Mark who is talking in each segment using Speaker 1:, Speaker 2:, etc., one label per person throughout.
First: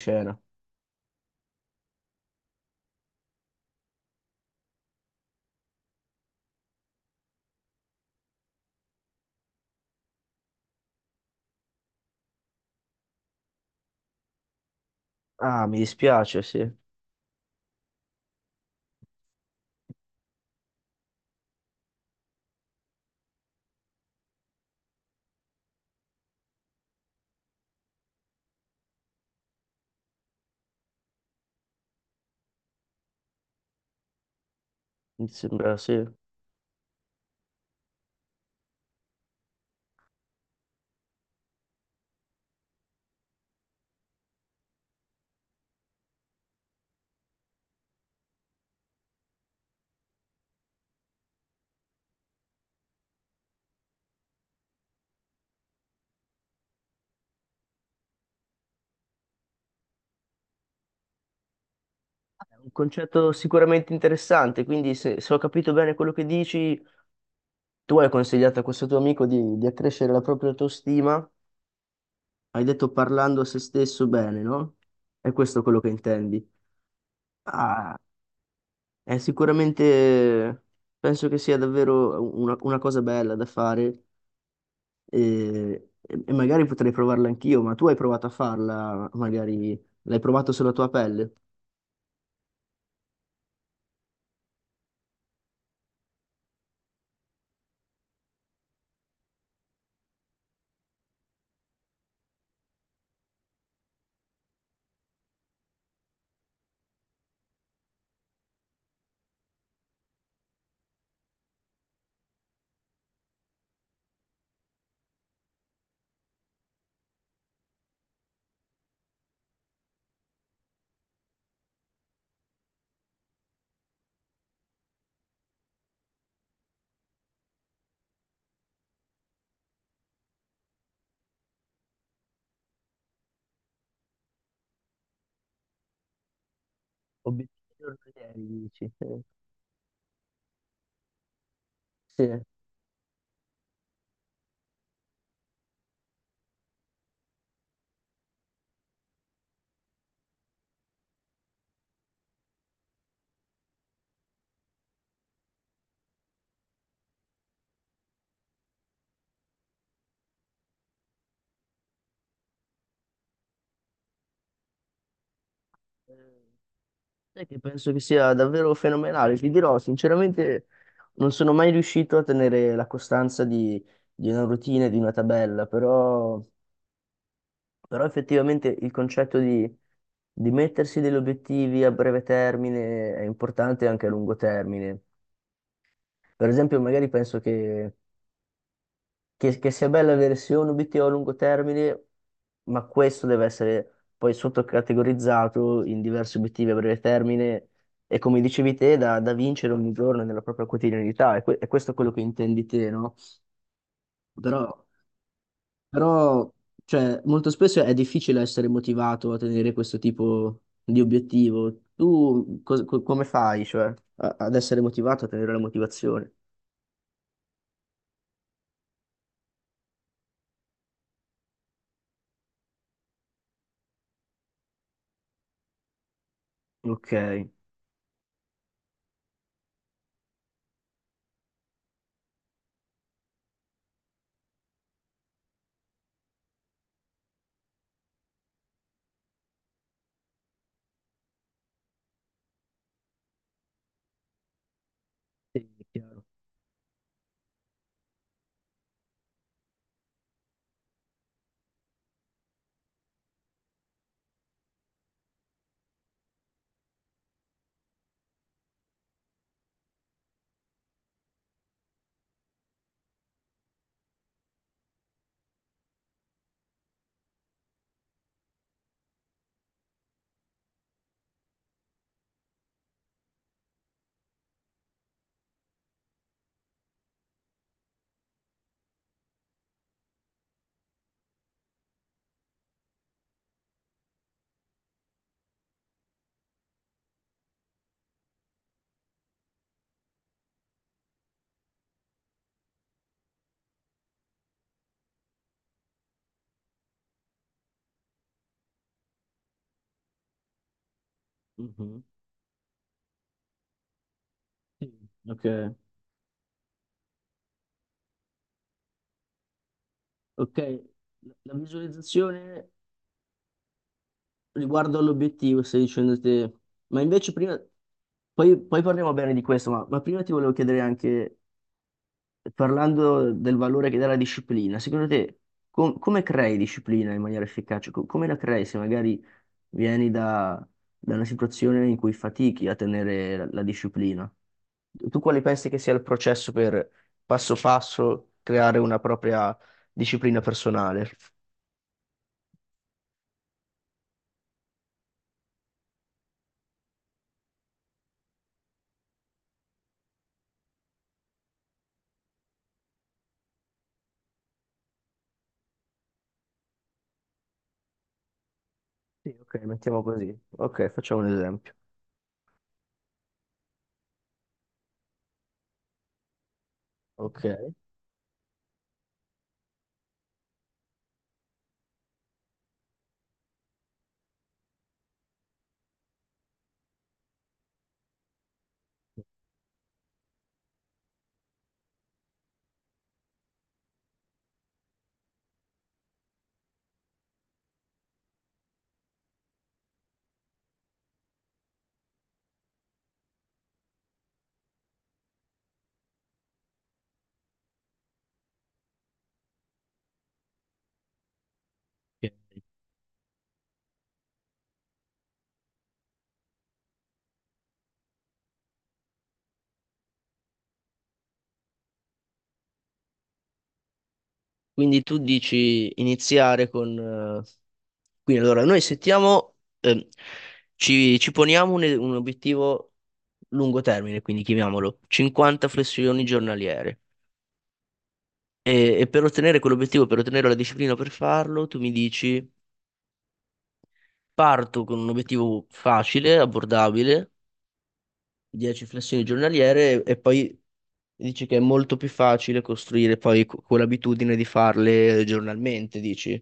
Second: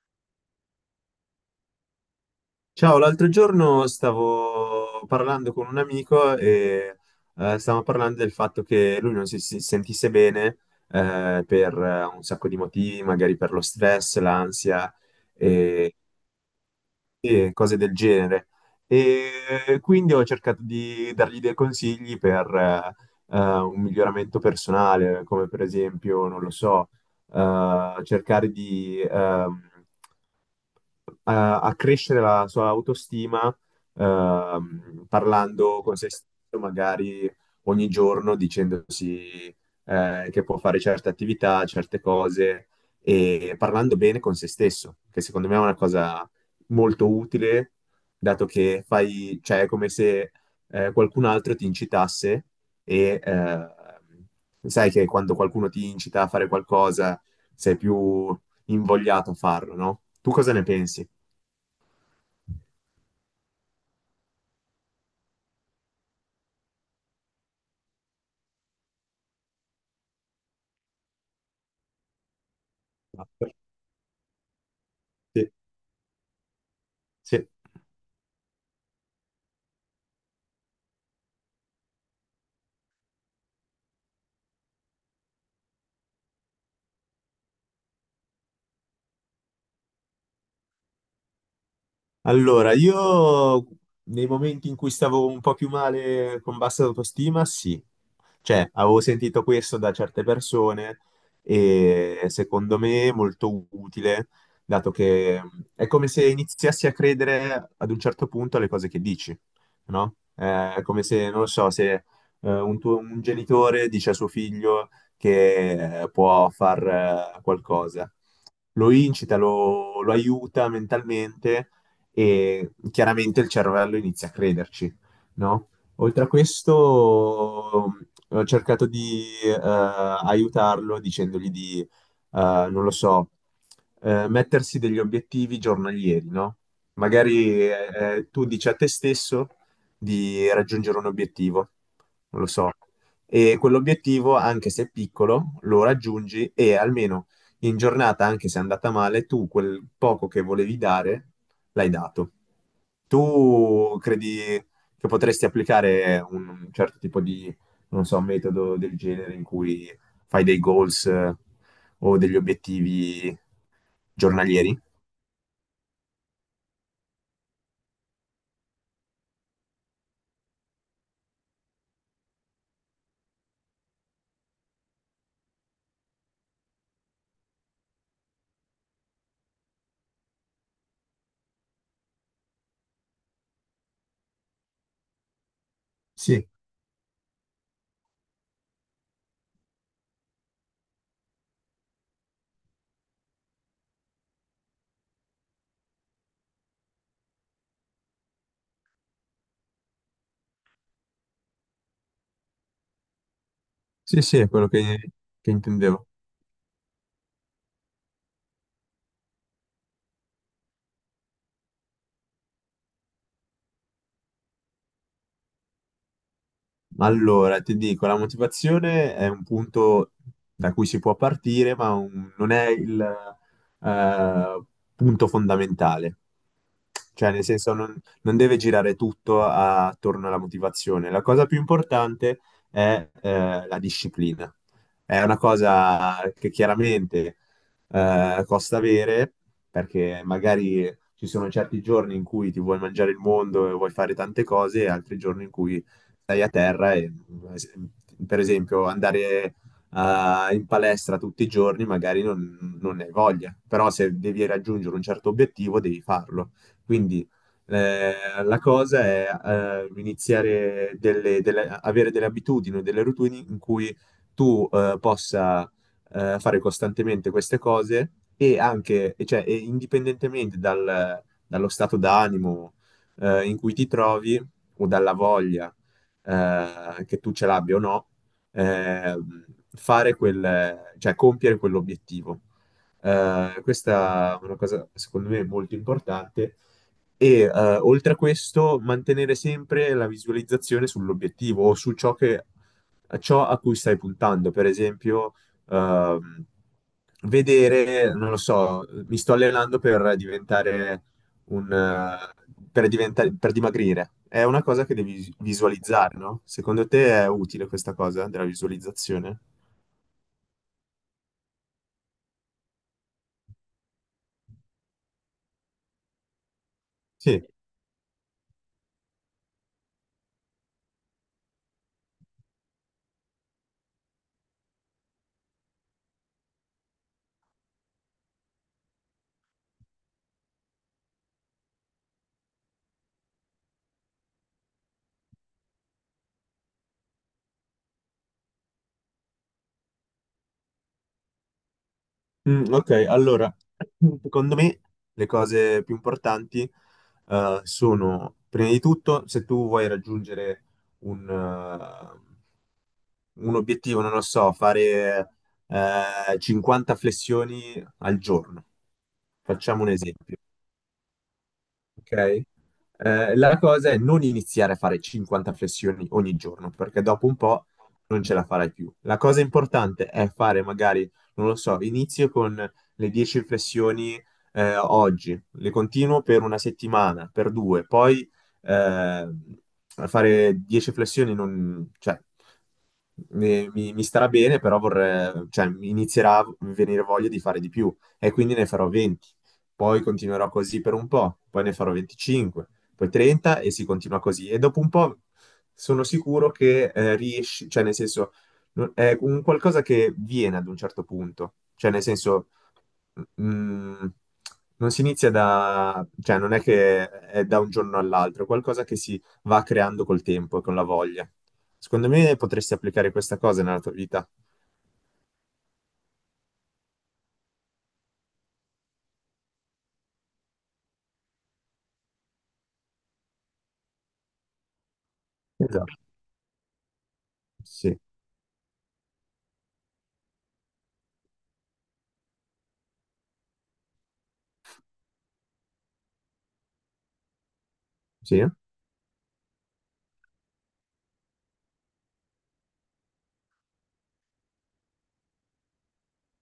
Speaker 1: Cena.
Speaker 2: Ciao, l'altro giorno stavo parlando con un amico e stavamo parlando del fatto che lui non si sentisse bene per un sacco di motivi, magari per lo stress, l'ansia, Mm,
Speaker 1: Ah, mi
Speaker 2: e,
Speaker 1: dispiace, sì.
Speaker 2: sì, e cose del genere. E quindi ho cercato di dargli dei consigli per un miglioramento personale, come per esempio, non lo so, cercare di a crescere la sua autostima,
Speaker 1: Mi sembra,
Speaker 2: parlando
Speaker 1: sì.
Speaker 2: con
Speaker 1: È
Speaker 2: se stesso magari ogni giorno dicendosi che può fare certe attività, certe cose e parlando bene con se stesso, che secondo me è una cosa molto utile, dato che fai, cioè, è come se qualcun altro ti incitasse e sai che quando qualcuno ti incita a fare qualcosa sei più invogliato a farlo, no? Tu cosa ne pensi?
Speaker 1: un concetto sicuramente interessante, quindi se ho capito bene quello che dici, tu hai consigliato a questo tuo amico di accrescere la propria autostima, hai detto parlando a
Speaker 2: Esatto.
Speaker 1: se stesso bene, no? È
Speaker 2: Sì,
Speaker 1: questo quello che intendi.
Speaker 2: sì.
Speaker 1: Ah, è sicuramente, penso che sia davvero una cosa bella da fare e magari potrei provarla anch'io, ma tu hai provato a farla, magari l'hai provato sulla tua pelle.
Speaker 2: Allora, io nei momenti in cui stavo un po' più male con bassa autostima, sì. Cioè, avevo sentito questo da certe persone e secondo me è molto utile, dato che è come se iniziassi a credere ad un certo punto alle cose che dici, no? È come se, non lo so, se un genitore dice a suo figlio che può far qualcosa, lo incita, lo aiuta mentalmente e chiaramente il cervello inizia a crederci, no? Oltre a questo, ho cercato di aiutarlo dicendogli di, non lo so, mettersi degli obiettivi giornalieri, no? Magari
Speaker 1: Obiettivi
Speaker 2: tu
Speaker 1: giornalieri,
Speaker 2: dici a
Speaker 1: dici?
Speaker 2: te stesso di raggiungere un obiettivo,
Speaker 1: Sì.
Speaker 2: non lo so, e quell'obiettivo, anche se è piccolo, lo raggiungi e almeno in giornata, anche se è andata male, tu quel poco che volevi dare l'hai dato. Tu credi che potresti applicare un certo tipo di, non so, metodo del genere in cui fai dei goals o degli obiettivi giornalieri?
Speaker 1: Sai che penso che sia davvero fenomenale, ti dirò, sinceramente non sono mai riuscito a tenere la costanza di una routine, di una tabella, però effettivamente il concetto di mettersi degli obiettivi a breve termine è importante anche a lungo termine. Per
Speaker 2: Sì,
Speaker 1: esempio, magari penso che sia bella avere sia un obiettivo a lungo termine, ma questo deve essere poi sottocategorizzato in diversi obiettivi a breve termine e come dicevi te, da vincere ogni giorno nella propria quotidianità, e, e questo è quello che intendi te, no?
Speaker 2: sì, sì, è
Speaker 1: Però,
Speaker 2: quello che intendevo.
Speaker 1: però cioè, molto spesso è difficile essere motivato a tenere questo tipo di obiettivo. Tu come fai, cioè, ad essere motivato, a tenere la motivazione?
Speaker 2: Allora, ti dico, la motivazione è un punto da cui si può partire, ma non è il eh, punto fondamentale.
Speaker 1: Ok,
Speaker 2: Cioè, nel senso, non, non deve girare tutto attorno alla motivazione. La cosa più importante è la disciplina. È una cosa che chiaramente costa avere, perché magari ci sono certi giorni in cui ti vuoi mangiare il mondo e vuoi fare tante cose, e altri giorni in
Speaker 1: sì, è
Speaker 2: cui
Speaker 1: chiaro.
Speaker 2: stai a terra e, per esempio, andare in palestra tutti i giorni magari non, non ne hai voglia, però se devi raggiungere un certo obiettivo devi farlo. Quindi eh, la cosa è iniziare delle, avere delle abitudini, delle routine in cui tu possa fare costantemente queste cose e anche, e cioè, e indipendentemente dallo stato d'animo in cui ti trovi o dalla voglia che tu ce l'abbia o no, ehm, fare quel, cioè compiere quell'obiettivo. Questa è una cosa, secondo me, molto importante. E oltre a questo, mantenere sempre la visualizzazione sull'obiettivo o su ciò che ciò a cui stai puntando. Per esempio, ehm, vedere, non lo so, mi sto allenando per diventare un,
Speaker 1: Mhm.
Speaker 2: eh, per diventare, per dimagrire. È una cosa
Speaker 1: Sì.
Speaker 2: che devi
Speaker 1: Ok.
Speaker 2: visualizzare, no? Secondo te è utile questa cosa della visualizzazione?
Speaker 1: Ok, la visualizzazione riguardo all'obiettivo, stai dicendo te, ma invece
Speaker 2: Sì.
Speaker 1: prima, poi parliamo bene di questo, ma prima ti volevo chiedere anche, parlando del valore che dà la disciplina, secondo te come crei disciplina in maniera efficace? Come la crei se magari vieni da una situazione in cui fatichi a tenere la disciplina? Tu quale pensi che sia il processo per passo passo creare una propria disciplina personale?
Speaker 2: Mm, ok, allora, secondo me le cose più importanti sono, prima di tutto, se tu vuoi raggiungere un, eh, un obiettivo, non lo so, fare 50 flessioni al giorno,
Speaker 1: Sì, ok,
Speaker 2: facciamo un
Speaker 1: mettiamo così.
Speaker 2: esempio.
Speaker 1: Ok, facciamo un esempio.
Speaker 2: Ok? La cosa è non iniziare a fare 50 flessioni ogni giorno, perché dopo un
Speaker 1: Ok.
Speaker 2: po' non ce la farai più. La cosa importante è fare magari, non lo so, inizio con le 10 flessioni oggi, le continuo per una settimana, per due, poi eh, fare 10 flessioni non, cioè, mi starà bene, però vorrei, cioè, mi inizierà a venire voglia di fare di più e quindi ne farò 20, poi continuerò così per un po', poi ne farò 25, poi 30 e si continua così. E dopo un po' sono sicuro che riesci, cioè nel senso, è un qualcosa che viene ad un certo punto, cioè nel
Speaker 1: Ok.
Speaker 2: senso, mm, non si inizia da, cioè non è che è da un giorno all'altro, è qualcosa che si va creando col tempo e con la voglia. Secondo me potresti applicare questa cosa nella tua vita.
Speaker 1: Quindi tu dici iniziare con quindi allora noi settiamo, ehm, ci poniamo un obiettivo lungo termine, quindi chiamiamolo 50
Speaker 2: Esatto,
Speaker 1: flessioni giornaliere.
Speaker 2: sì,
Speaker 1: E per ottenere quell'obiettivo, per ottenere la disciplina per farlo, tu mi dici parto con un obiettivo facile, abbordabile,
Speaker 2: sì,
Speaker 1: 10 flessioni giornaliere e poi dici che è molto più facile costruire poi quell'abitudine di farle giornalmente, dici?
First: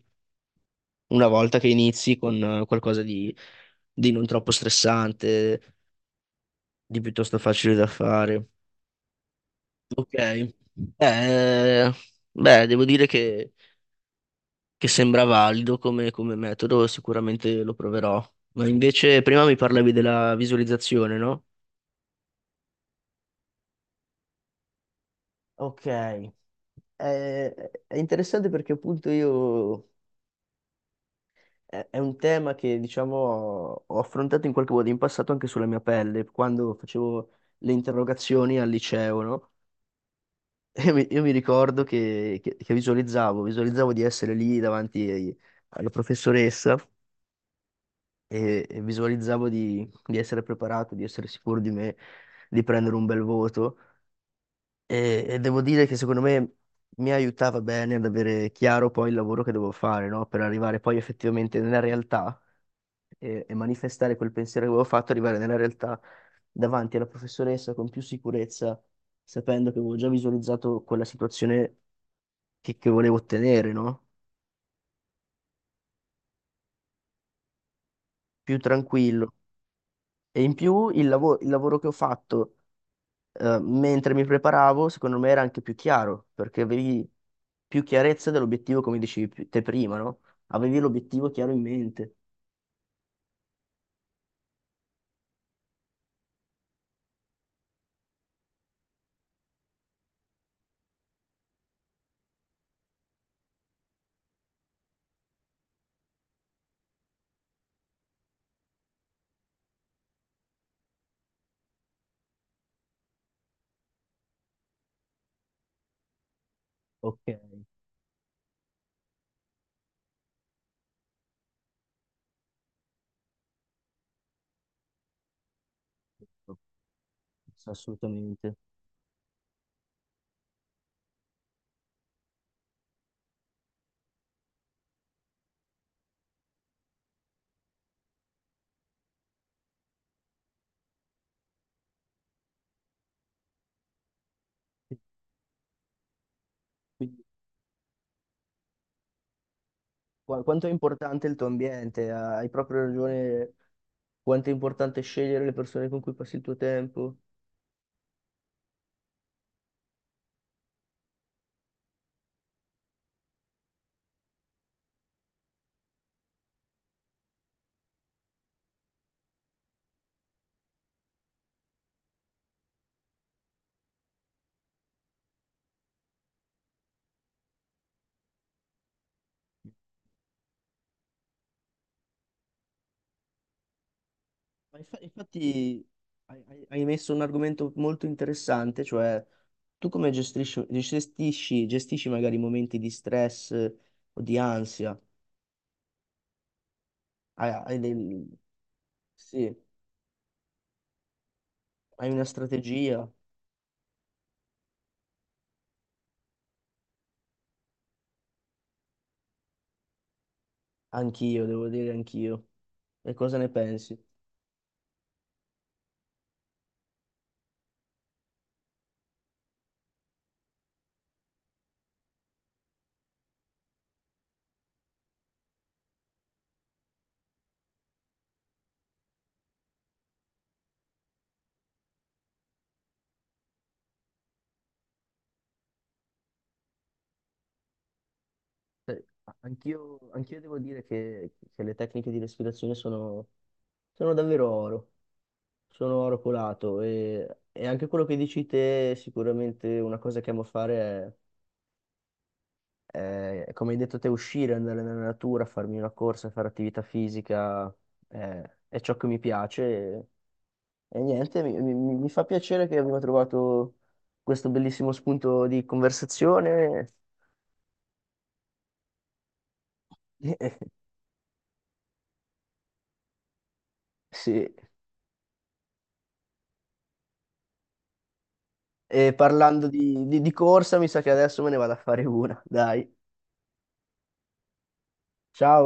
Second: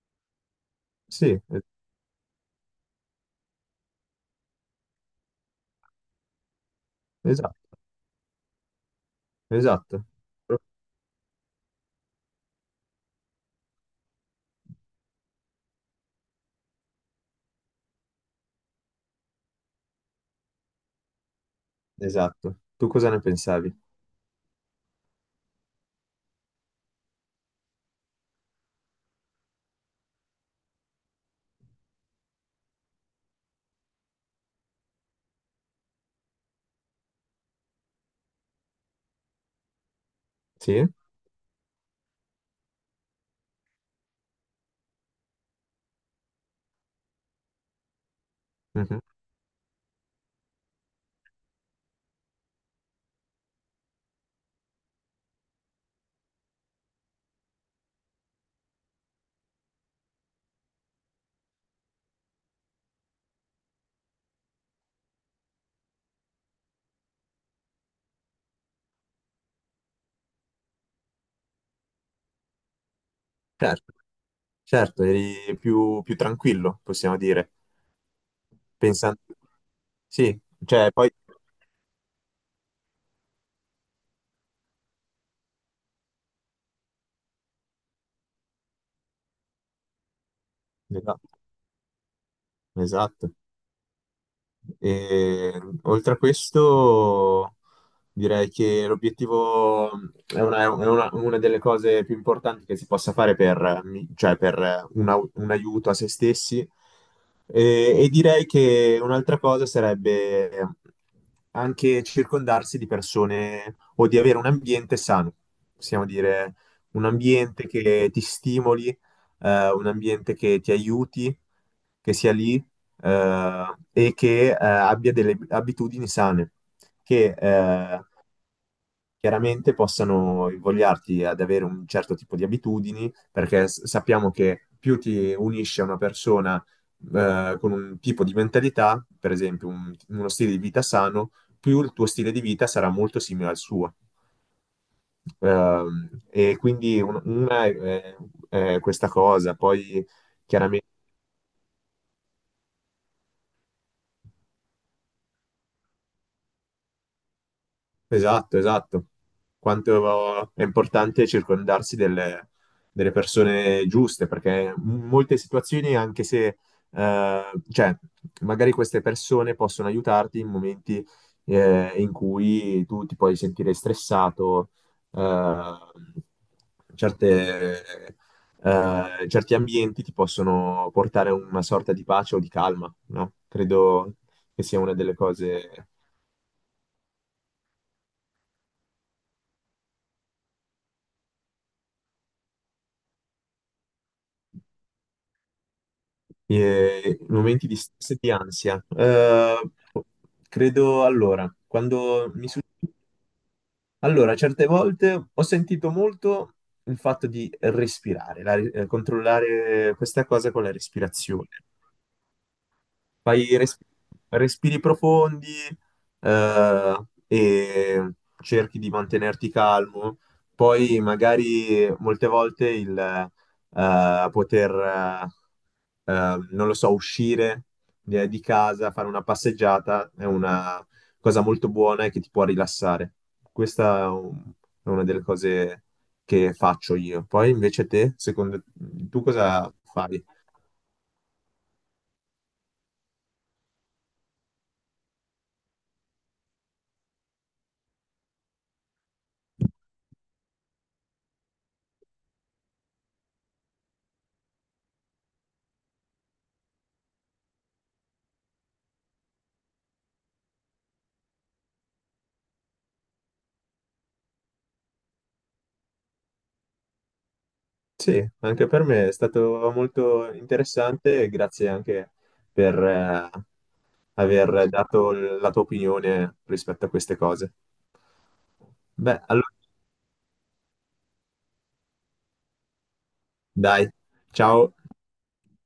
Speaker 1: Una
Speaker 2: sì,
Speaker 1: volta che inizi con qualcosa di non troppo stressante, di piuttosto facile
Speaker 2: esatto,
Speaker 1: da fare.
Speaker 2: esatto.
Speaker 1: Ok. Eh, beh, devo dire che sembra valido come metodo, sicuramente lo proverò. Ma invece prima mi parlavi della visualizzazione, no?
Speaker 2: Esatto. Tu cosa ne pensavi?
Speaker 1: Ok. Eh, è interessante perché appunto io è un tema che, diciamo, ho affrontato in qualche modo in passato anche sulla mia pelle, quando facevo le interrogazioni al liceo, no?
Speaker 2: Sì?
Speaker 1: E io mi ricordo che visualizzavo, visualizzavo di essere lì davanti alla professoressa e
Speaker 2: Mhm.
Speaker 1: visualizzavo di essere preparato, di essere sicuro di me, di prendere un bel voto. E devo dire che secondo me mi aiutava bene ad avere chiaro poi il lavoro che devo fare, no? Per arrivare poi effettivamente nella realtà e manifestare quel pensiero che avevo fatto, arrivare nella realtà davanti alla professoressa con più sicurezza, sapendo che avevo già visualizzato quella situazione che volevo ottenere,
Speaker 2: Certo,
Speaker 1: no?
Speaker 2: certo, eri più, più tranquillo, possiamo dire.
Speaker 1: Più
Speaker 2: Pensando...
Speaker 1: tranquillo.
Speaker 2: Sì,
Speaker 1: E in più
Speaker 2: cioè
Speaker 1: il
Speaker 2: poi...
Speaker 1: il lavoro che ho fatto mentre mi preparavo, secondo me era anche più chiaro, perché avevi più chiarezza dell'obiettivo, come dicevi te prima, no? Avevi
Speaker 2: Esatto,
Speaker 1: l'obiettivo chiaro in mente.
Speaker 2: esatto. E, oltre a questo, direi che l'obiettivo è una, una delle cose più importanti che si possa fare per, cioè per un aiuto a se stessi. E direi che un'altra cosa sarebbe anche circondarsi di persone o di avere un ambiente sano, possiamo dire un
Speaker 1: Ok,
Speaker 2: ambiente che ti stimoli, un ambiente che ti aiuti, che sia lì eh, e che abbia delle abitudini sane,
Speaker 1: ok,
Speaker 2: che
Speaker 1: assolutamente.
Speaker 2: chiaramente possano invogliarti ad avere un certo tipo di abitudini, perché sappiamo che più ti unisci a una persona con un tipo di mentalità, per esempio uno stile di vita sano, più il tuo stile di vita sarà molto simile al suo. E quindi
Speaker 1: Quindi
Speaker 2: è questa cosa, poi
Speaker 1: Quanto è
Speaker 2: chiaramente.
Speaker 1: importante il tuo ambiente? Ah, hai proprio ragione. Quanto è importante scegliere le persone con cui passi il tuo tempo.
Speaker 2: Esatto, esatto. Quanto è importante circondarsi delle, delle persone giuste, perché in molte situazioni, anche se, eh, cioè, magari queste persone possono aiutarti in momenti, in cui tu ti puoi sentire stressato, eh, certe, certi ambienti ti possono portare a una sorta di pace o di calma, no? Credo che
Speaker 1: Ma
Speaker 2: sia una delle cose
Speaker 1: infatti, hai messo un argomento molto interessante, cioè tu come gestisci magari momenti di stress o di ansia? Hai,
Speaker 2: momenti
Speaker 1: hai
Speaker 2: di stress e di
Speaker 1: del-
Speaker 2: ansia.
Speaker 1: sì,
Speaker 2: Credo allora,
Speaker 1: hai una
Speaker 2: quando mi succede...
Speaker 1: strategia?
Speaker 2: Allora, certe volte ho sentito molto il fatto di respirare, controllare questa cosa con la
Speaker 1: Anch'io,
Speaker 2: respirazione.
Speaker 1: devo dire anch'io. E cosa ne
Speaker 2: Fai
Speaker 1: pensi?
Speaker 2: respiri profondi, eh, e cerchi di mantenerti calmo. Poi magari molte volte il poter, non lo so, uscire di casa, fare una passeggiata è una cosa molto buona e che ti può rilassare. Questa è è una delle cose che faccio io. Poi invece te, secondo
Speaker 1: Eh,
Speaker 2: tu cosa
Speaker 1: Anch'io,
Speaker 2: fai?
Speaker 1: anch'io devo dire che le tecniche di respirazione sono sono davvero oro. Sono arrucolato e anche quello che dici te, sicuramente una cosa che amo fare è, come hai detto te, uscire, andare nella natura, farmi una corsa, fare attività fisica, è, è ciò che mi piace e, e niente, mi fa piacere che abbiamo trovato questo bellissimo spunto di conversazione.
Speaker 2: Sì, anche per me è stato molto interessante e grazie anche per
Speaker 1: Sì,
Speaker 2: aver dato la tua opinione rispetto a queste cose.
Speaker 1: e
Speaker 2: Beh, allora,
Speaker 1: parlando di corsa, mi sa che adesso me ne vado a fare una, dai.
Speaker 2: dai, ciao.
Speaker 1: Ciao!